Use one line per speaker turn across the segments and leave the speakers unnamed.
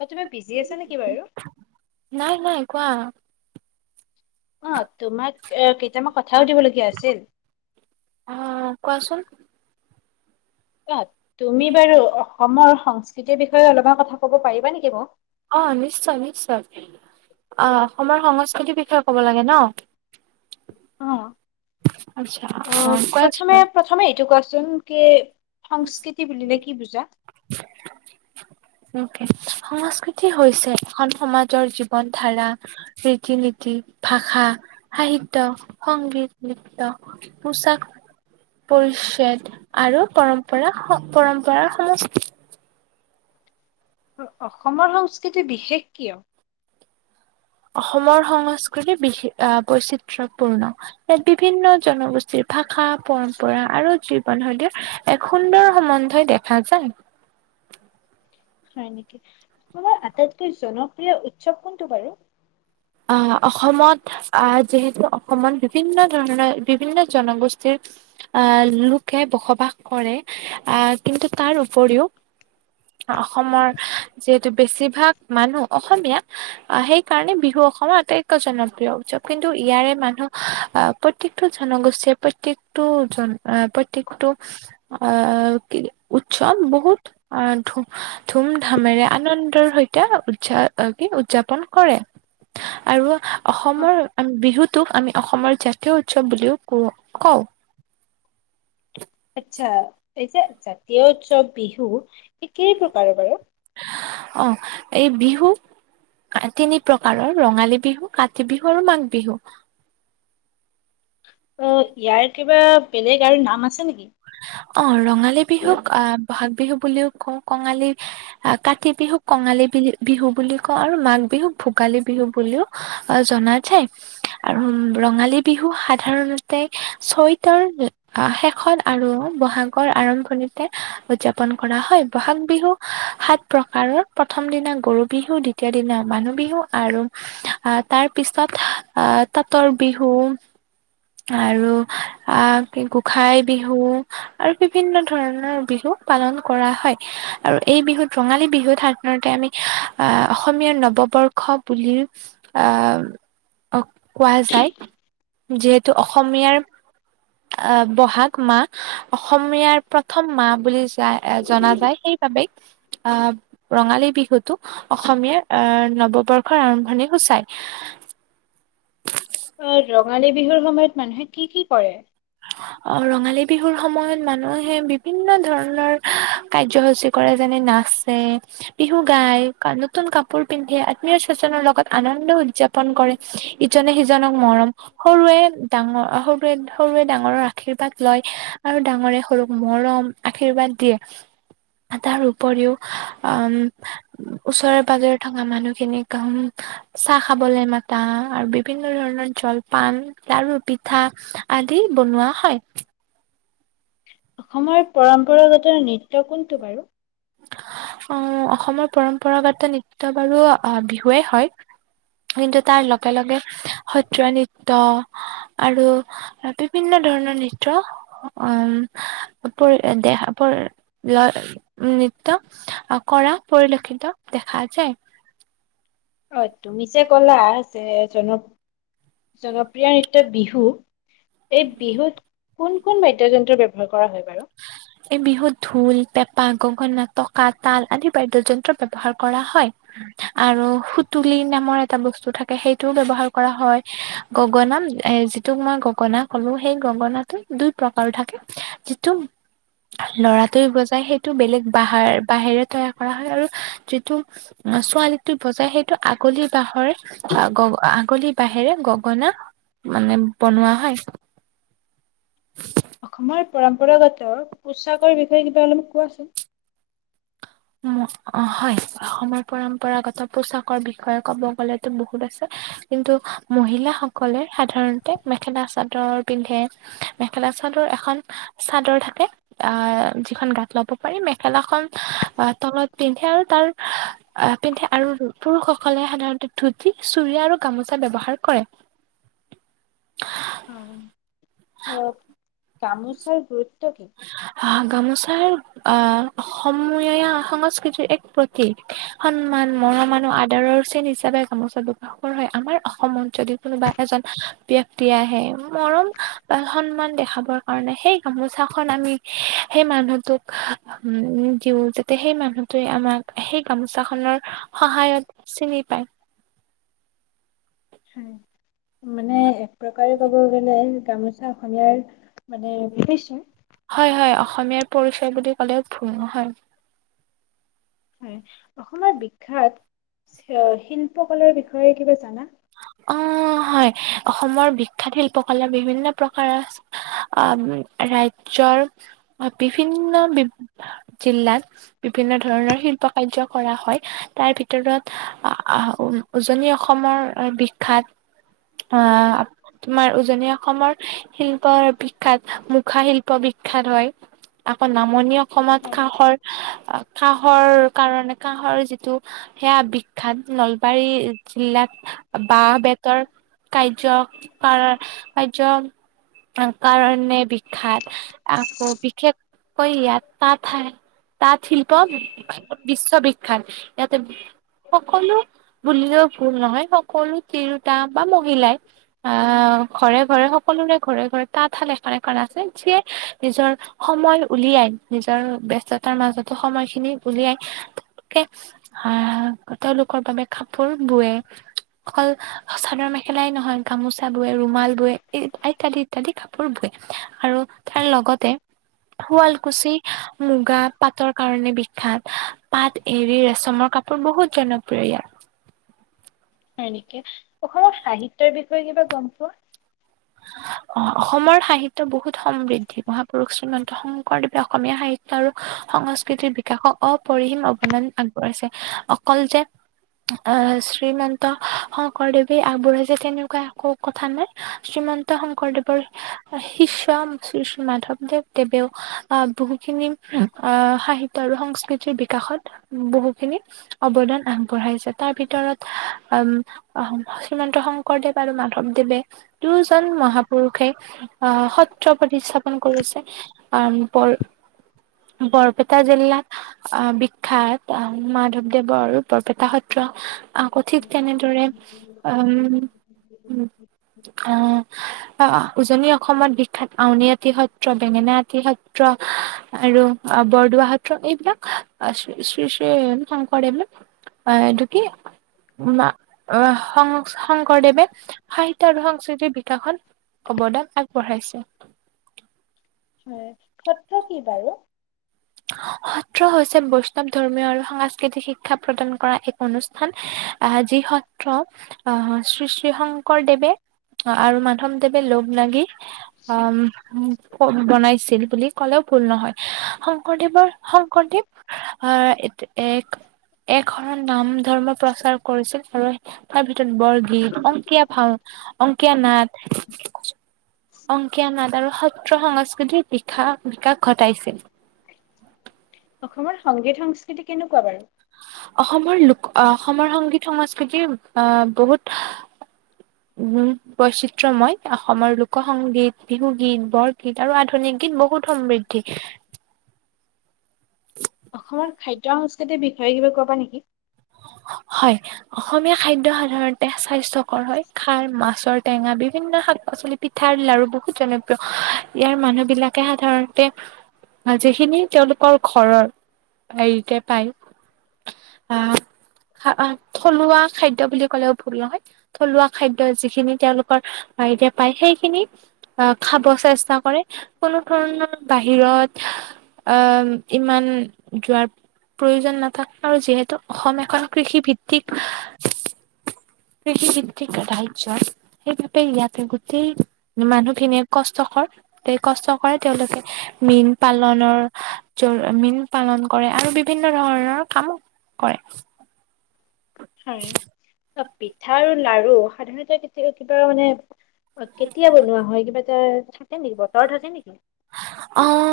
ঐ তুমি বিজি আছা নেকি বাৰু?
নাই নাই, কোৱা।
অ', তোমাক এ কেইটামান কথা সুধিবলগীয়া আছিল।
অ', কোৱাচোন।
অ', তুমি বাৰু অসমৰ সংস্কৃতিৰ বিষয়ে অলপমান কথা ক'ব পাৰিবা নেকি মোক?
অ' নিশ্চয় নিশ্চয়, অ' অসমৰ সংস্কৃতিৰ বিষয়ে ক'ব লাগে ন?
অ',
আচ্ছা
অ',
কোৱাচোন
প্ৰথমে
বাৰু
প্ৰথমে এইটো কোৱাচোন? কি সংস্কৃতি বুলিলে কি বুজা?
[inaudible] সংস্কৃতি হৈছে এখন সমাজৰ জীৱ ৱন ধাৰা, ৰীতি নীতি, ভাষা সাহিত্য, সংগীত, নৃত্য পোছাক, পৰিচ্ছেদ আৰু পৰম পৰা পৰম্পৰাৰ সমচ
অ' অসমৰ সংস্কৃতি বিশেষ কিয়?
অসমৰ সংস্কৃতিৰ বিষে আ, বৈচিত্ৰয়পূৰ্ণ, ইয়াত বিভিন্ন জনগোষ্ঠী ভাষা, পৰম্পৰা আৰু জীৱনশৈলীৰ এক সুন্দৰ সম্বন্ধই দেখা যায়।
হয় নেকি, তোমাৰ আটাইতকৈ জনপ্ৰিয় উৎসৱ কোনটো বাৰু?
আ, অসমত আ, যিহেতু অসমত বিভিন্ন ধৰণৰ বিভিন্ন জনগোষ্ঠীৰ আ, লোকে বসবাস কৰে আ, কিন্তু তাৰ উপৰিও অসমৰ যিহেতু বেছিভাগ মানুহ অসমীয়া, সেই কাৰণে বিহু অ কে জনপ্ৰিয় উৎসৱ, কিন্তু ইয়াৰে মানুহ আ, প্ৰত্যেকটো জনগোষ্ঠীয়ে প্ৰত্যেক প্ৰত্যেকটো জন আ, প্ৰত্যেকটো আ, কি উৎসৱ বহুত আ, ধু ধুম ধামেৰে আনন্দৰ সৈতে উদযা কি উদযাপন কৰে। আৰু
অ'
অসমৰ উম, বিহুটোক আমি অসমৰ জাতীয় উৎসৱ বুলিও কো কওঁ।
আচ্ছা, এই যে জাতীয় উৎসৱ বিহু ই কেই প্ৰকাৰৰ বাৰু?
অ', এই বিহু তিনি প্ৰকাৰৰ ৰঙালী বিহু, কাতি বিহু, আৰু মাঘ বিহু।
অ' ইয়াৰ কিবা বেলেগ আৰু নাম আছে নেকি?
অ' ৰঙালী বিহুক আ ব'হাগ বিহু বুলিও কওঁ, কঙালী আ কাতি বিহুক কঙালী বি বিহু বুলি কওঁ আৰু মাঘ বিহুক ভোগালী বিহু বুলিও অ' জনা যায়, আৰু ৰঙালী বিহু সাধাৰণত তে চৈতৰ আ শেষত আৰু ব'হাগৰ আৰম্ভণিতে উদযাপন কৰা হয়, ব'হাগ বিহু সাঁত প্ৰকাৰৰ প্ৰথম দিনা গৰু বিহু, দ্বিতীয় দিনা মানুহ বিহু, আৰু আ তাৰ পিছত আ তাঁতৰ বিহু আৰু আ কি গোঁসাই বিহু আৰু বিভিন্ন ধৰণৰ বিহু পালন কৰা হয়, আৰু এই বিহুত ৰঙালী বিহুত সাধাৰণতে আমি আ অসমীয়াৰ নৱবৰ্ষ বুলি আ অ' কোৱা যায়, যিহেতু অসমীয়াৰ ব'হাগ মাহ, অসমীয়াৰ প্ৰথম মাহ বুলি যায়-জনা যায়, সেইবাবেই আ ৰঙালী বিহুতটো অসমীয়াৰ আ নৱবৰ্ষৰ আৰম্ভণি সূচায়।
অ' ৰঙালী বিহুৰ সময়ত মানুহে কি কি কৰে?
অ' ৰঙালী বিহুৰ সময়ত মানুহে বিভিন্ন ধৰণৰ কাৰ্যসূচী কৰে যেনে নাচে, বিহু গাই, নতুন কাপ কাপোৰ পিন্ধে, আত্মীয় স্বজনৰ লগত আনন্দ উ উদযাপন কৰে, ইজনে সিজনক মৰম, সৰুৱে ডাঙৰ, সৰুৱে সৰুৱে ডাঙৰৰ আশীৰ্বাদ লয়, আৰু ডাঙৰে সৰুক মৰম আশীৰ্বাদ দিয়ে। তাৰ উপৰিও উম ওচৰেৰে পাজৰে থকা মানুহখিনিক উম চাহ খাবলৈ মাতা আৰু বিভিন্ন ধৰণৰ জলপান লাৰু পিঠা দি বনোৱা হয়।
অসমৰ পৰম্পৰাগত নৃত্য কোনটো বাৰু?
আহ অসমৰ পৰম্পৰাগত নৃত্য বাৰু বিহুৱেই হয়। কিন্তু তাৰ লগে লগে সত্ৰীয়া নৃত্য আৰু বিভিন্ন ধৰণৰ নৃত্য অ' উপৰি দেহা বৰ লয় নৃ ত্য কৰা পৰিলক্ষিত দেখা যায়।
অ' তুমি যে ক'লা যে জনপ্ৰিয় জনপ্ৰিয় নৃত্য বিহু, এই বিহুত কোন কোন বাদ্যযন্ত্ৰ ব্যৱহাৰ কৰা হয় বাৰু?
এই বিহুত ঢোল, পেঁপা, গগনা, টকা, তাল আদি বাদ্যযন্ত্ৰ ব্যৱহাৰ কৰা হয়। আৰু সুতুলী নামৰ এটা বস্তু থাকে সেইটোও ব্যৱহাৰ কৰা হয়। গগনা যিটো তোমাৰ গগনা হ'লেও সেই গগনাটো দুই প্ৰকাৰৰ থাকে। যিটো ল'ৰাটোৱে বজাই সেইটো বেলেগ বাঁহ বাঁহেৰে তৈয়াৰ কৰা হয়। আৰু যিটো ছোৱালীটো বজাই সেইটো আগলি বাঁহৰ আকৌ আগলি বাহেৰে গগনা মানে বনোৱা হয়।
অসমৰ পৰম্পৰাগত পোছাকৰ বিষয়ে কিবা অলপ কোৱাচোন?
অ', হয়। অসমৰ পৰম্পৰাগত পোছাকৰ বিষয়ে ক'ব গ'লেতো বহুত আছে। কিন্তু মহিলাসকলে সাধাৰণতে মেখেলা চাদৰ পিন্ধে। মেখেলা চাদৰ এখন চাদৰ থাকে। আহ যিখন গাত ল'ব পাৰি, মেখেলাখন তলত পিন্ধে আৰু তাৰ আহ পিন্ধে আৰু পুৰুষসকলে সাধাৰণতে ধুতি চুৰি আৰু গামোচা ব্যৱহাৰ কৰে।
অ অ', গামোচাৰ গুৰুত্ব কি?
আহ গামোচাৰ আহ অসমীয়া সংস্কৃতিৰ এক প্ৰ তিক, সন্মান মৰম আৰু আদৰৰ চিন হিচাপে গামোচাটো ৰ হয়। আমাৰ অসমত যদি কোনোবা এজন ব্যক্তি আহে। মৰম ৰ সন্মান দেখাবৰ কাৰণে সেই গামো চাখন আমি সেই মানুহটোক উম দিওঁ, যাতে সেই মানুহটোৱে আমাক সেই গামোচাখনৰ সহায়ত চিনি পায়।
হয়। মানে এক প্ৰকাৰে ক'ব গ'লে গামোচা অসমীয়াৰ মানে বিভিসাৰ।
হয়, হয় অসমীয়াৰ পৰিচয় বুলি ক'লেও ভুল নহয়।
হয়। অসমৰ বিখ্যাত শিল্পকলাৰ বিষয়ে কিবা জানা?
অ', হয়। অসমৰ বিখ্যাত শিল্প কলা বিভিন্ন প্ৰকাৰৰ আছে। ৰাজ্যৰ বিভিন্ন বি জিলাত বিভিন্ন ধৰণৰ শিল্প কাৰ্য্য কৰা হয়। তাৰ ভিতৰত আহ আহ উজনি অসমৰ বিখ্যাত অ' তোমাৰ উজনি অসমৰ শিল্প বিখ্যাত মুখা শিল্প বিখ্যাত হয়। আকৌ নামনি অসমত কাহঁৰ আ, কাঁহৰ কাৰণে কাঁহৰ যিটো সেয়া বিখ্যাত নলবাৰী জিলাত বাঁহ বেতৰ কাৰ্য্য কাৰ কাৰ্য্য কাৰণে বিখ্যাত, আকৌ বিশেষকৈ ইয়াত ঠাই তাঁত শিল্প বিশ্ববিখ্যাত ইয়াতে সকলো বুলিলেও ভুল নহয় সকলো তিৰোতাই বা মহিলাই। আ ঘৰে ঘৰে সকলোৰে ঘৰে ঘৰে তাঁতশাল এখন এখন আছে, যিয়ে নিজৰ সময় উলিয়াই, নিজৰ ব্যস্ততাৰ মাজতো সময় খিনি উলিয়াই কে আ, তেওঁলোকৰ বাবে কাপোৰ বুৱে। অকল চাদৰ মেখেলাই নহয়, গামোচা বোৱে ৰুমাল বোৱে [unintelligible] ইত্যাদি কাপোৰ বোৱে আৰু তাৰ লগতে শুৱালকুছি মুগা পাটৰ কাৰণে বিখ্যাত, পাট, এৰি, ৰেচমৰ কাপোৰ বহুত জনপ্ৰিয় ইয়াত।
হয় নেকি, অসমৰ সাহিত্যৰ বিষয়ে কিবা গম পোৱা?
অ-অসমৰ সাহিত্য বহুত সমৃদ্ধি, মহাপুৰুষ শ্ৰীমন্ত শংকৰদেৱে অসমীয়া সাহি ত্য আৰু সংস্কৃতিৰ বিকাশক অপৰিহীম অৱদান আগবঢ়াইছে, অকল যে আ শ্ৰীমন্ত শংকৰদেৱে আগবঢ়াইছে তেনেকুৱা একো কথা নাই। শ্ৰীমন্ত শংকৰদেৱৰ শিষ্য শ্ৰী শ্ৰী মাধৱদেৱ, আ, দেৱেও আ, বহুখিনি অ', সাহিত্য আৰু সংস্কৃতিৰ বিকাশত বহুখিনি অৱদান আগবঢ়াইছে তাৰ ভিতৰত আম আহ শ্ৰীমন্ত শংকৰদেৱ আৰু মাধৱদেৱে দুয়োজন মহাপুৰুষে আ সত্ৰ প্ৰতিস্থাপন কৰিছে। অ', বৰ বৰপেটা জিলাত আ বিখ্যাত আ মাধৱদেৱৰ আৰু বৰপেটা সত্ৰ। আকৌ ঠিক তেনেদৰে, আ, উম আ আ, উজনি অসমত বিখ্যাত আউনী আটি সত্ৰ, বেঙেনা আটি সত্ৰ আৰু আ বৰদোৱা সত্ৰ, এইবিলাক আ শ্ৰ, আ শ্ৰী শ্ৰী শংকৰদেৱে আ, এইটো কি বা সংচ-শংকৰদেৱে সাহিত ত্য আৰু সংস্কৃতিৰ বিকাশত অৱদান আগবঢ়াইছে।
হয়, সত্ৰ কি বাৰু?
সত্ৰ হৈছে বৈষ্ণৱ ধৰ্মীয় আৰু সাংস্কৃতিক শিক্ষা প্ৰদান কৰা এক অনুষ্ঠান। আহ যি সত্ৰ আহ শ্ৰী শ্ৰী শংকৰদেৱে অ', আৰু মাধৱ দেেৱে লগ লাগি অ', ক বনাইছিল বুলি ক'লেও ভুল নহয়। [unintelligible] শংকৰদেৱ আহ এত এক একশৰণ নাম ধৰ্ম প্ৰচাৰ কৰিছিল আৰু তাৰ ভিতৰত বৰগীত, অংকীয়াা ভাও অংকীয়া নাট [unintelligible] অংকীয়া নাট আৰু সত্ৰ সংস্কৃতিৰ বিশা--বিকাশ ঘটাইছিল।
অসমৰ সংগীত সংস্কৃতি কেনেকুৱা বাৰু?
অসমৰ লোক অ', অসমৰ সংগীত সংস্কৃতি অ', বহুত
[inaudible]
উম বৈচিত্ৰময়, অসমৰ লোক সংগীত, বিহুগীত, বৰগীত আৰু আধুনিক গীত বহুত সমৃ ধি।
অসমৰ খাদ্য সংস্কৃতিৰ বিষয়ে কিবা কবা নেকি?
হয়। অসমীয়া খাদ্য সাধাৰণতে স্বাস্থ্যকৰ হয় খাৰ, মাছৰ টেঙা বিভিন্ন শাক পাচলি পিঠা, লাৰু বহুত জনপ্ৰিয় ইয়াৰ মানুহ বিলাকে সাধাৰণতে যিখিনি তেওঁলোকৰ ঘৰৰ হেৰিতে পায় আ' থলুৱা খাদ্য বুলি ক'লেও ভুল নহয়। থলুৱা খাদ্য যিখিনি তেওঁলোকৰ বাৰিতেই পায়, সেইখিনি আ' খাব চেষ্টা কৰে, কোনো ধৰণৰ বাহিৰত আ' ইমান যোৱাৰ প্ৰয়োজন নাথাকে, আৰু যিহেতু অসমীয়া কাৰণ কৃষি ভিত্তিক কৃষি ভিত্তিক [unintelligible] এই গোটেই ইয়াতে, গোটেই মানুহখিনিয়ে কষ্টকৰ এই কষ্ট কৰে, তেওঁলোকে মীন পালনৰ মীন পালন কৰে আৰু বিভিন্ন ধৰণৰ কাম কৰে।
হয়, এ' পিঠা আৰু লাৰু সাধাৰণতে কেতিয়াবা কিবা মানে অ' কেতিয়া বনোৱা হয়, কিবা এটা থাকে নেকি বাৰু, বতৰ থাকে নেকি?
অ'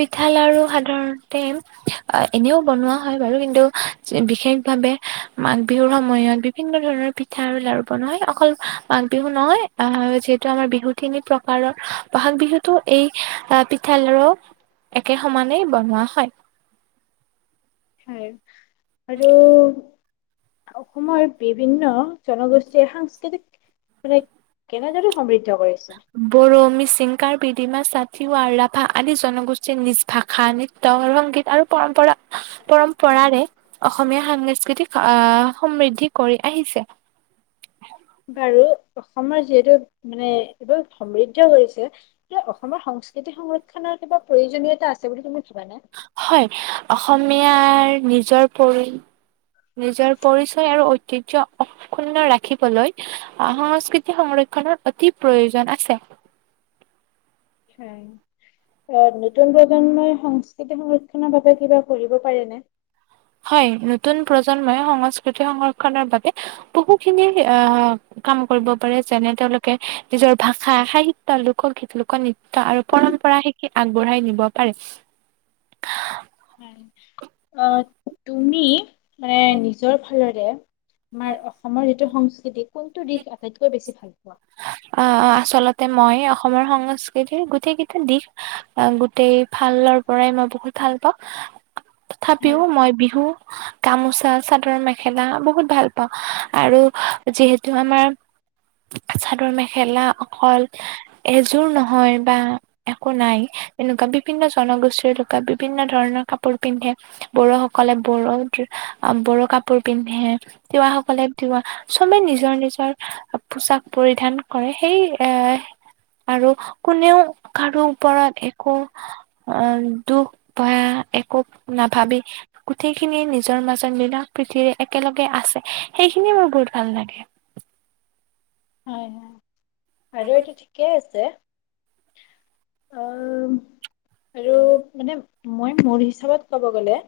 পিঠা, লাৰু সাধাৰণতে এ-এনেও বনোৱা হয় বাৰু কিন্তু বিশেষ ভাৱে মাঘ বিহুৰ সময়ত বিভিন্ন ধৰণৰ পিঠা আৰু লাৰু বনোৱা অকল মঘ বিহু নহয় আ' যিহেতু আমাৰ বিহু তিনি প্ৰকাৰৰ বহাগ বিহুতো এই পি ঠা, লাৰু একে সমানেই বনোৱা হয়।
হয় আৰু অসমৰ বিভিন্ন জনগোষ্ঠীৰ সাংস্কৃতিক [unintelligible] কেনেদৰে সমৃদ্ধ কৰিছে?
বড়ো, মিচিং, কাৰ্বি, ডিমাছা, তিৱা আৰু ৰাভা আদি জনগোষ্ঠীৰ নিজ ভাষা নিজ তৰ ৰংগীত আৰু পৰম্পৰা পৰম্পৰাৰে, অসমীয়া সাংস্কৃতিক আ' সমৃদ্ধি কৰি আহিছে।
বাৰু অসমৰ যিহেতু মানে এইবোৰ সমৃদ্ধ হৈছে কিবা অসমৰ সংস্কৃতি সংৰক্ষনৰ কিবা প্ৰয়োজনীয়তা আছে বুলি তুমি ভাবা নে?
হয় অসমীয়াৰ নিজৰ পৰি নিজৰ পৰিচয় আৰু ঐতিহ্য অ' ক্ষুন্ন ৰাখিবলৈ অ' সংস্কৃতি সংৰক্ষনৰৰ অতি প্ৰয়োজন আছে।
[unintelligible] অ' নতুন প্ৰজন্মই সংস্কৃতি সংৰক্ষনৰ বাবে কিবা কৰিব পাৰেনে?
হয়, নতুন প্ৰজন্মই সংস্কৃতি সংৰক্ষনৰ বাবে বহুখিনি আ' কাম কৰিব পাৰে যেনে তেওঁলোকে নিজৰ ভাষা, সাহিত্য, লোকগীত, লোক নৃত্য আৰু পৰম্পৰা শিক কি আগবঢ়াই নিব পাৰ?
[inaudible] হয়, অ' তুমি মানে নিজৰ ফালৰে আমাৰ অসমৰ যিটো সংস্কৃতি কোনটো দিশ আটাইতকৈ বেছি ভাল পোৱা?
অ', অ' আচলতে মই অসমৰ সংস্কৃতিৰ গোটেই কেইটা দিশ গোটেই ফালৰ পৰাই মই বহুত ভাল পাওঁ।
হয়
তথাপিও মই বিহু গামোচা, চাদৰ-মেখেলা বহুত ভাল পাওঁ আৰু যিহেতু আমাৰ
[inaudible]
চাদৰ-মেখেলা অকল এযোৰ নহয় বা একো নাই এনেকুৱা বিভিন্ন জনগোষ্ঠীৰ লোকে বিভিন্ন ধৰণৰ কাপোৰ পিন্ধে। বড়ো সকলে বড়ো বড়ো কাপোৰ পিন্ধে। তিৱাসকলে তিৱা চবে নিজৰ নিজৰ পোচাক পৰি ধান কৰে সেই এ আৰু কোনেও কাৰো ওপৰত একো অ, দুখ বা একো নাভাবি গোটেইখিনিয়ে নিজৰ মাজত মিলা প্ৰীতিৰে একেলগে আছে সেইখিনিয়ে মোৰ বহুত ভাল লাগে।
হয় হয় বাইদেউ হতি থিকে আছে। অ, আৰু মানে মই মোৰ হিচাপত ক'ব গ'লে।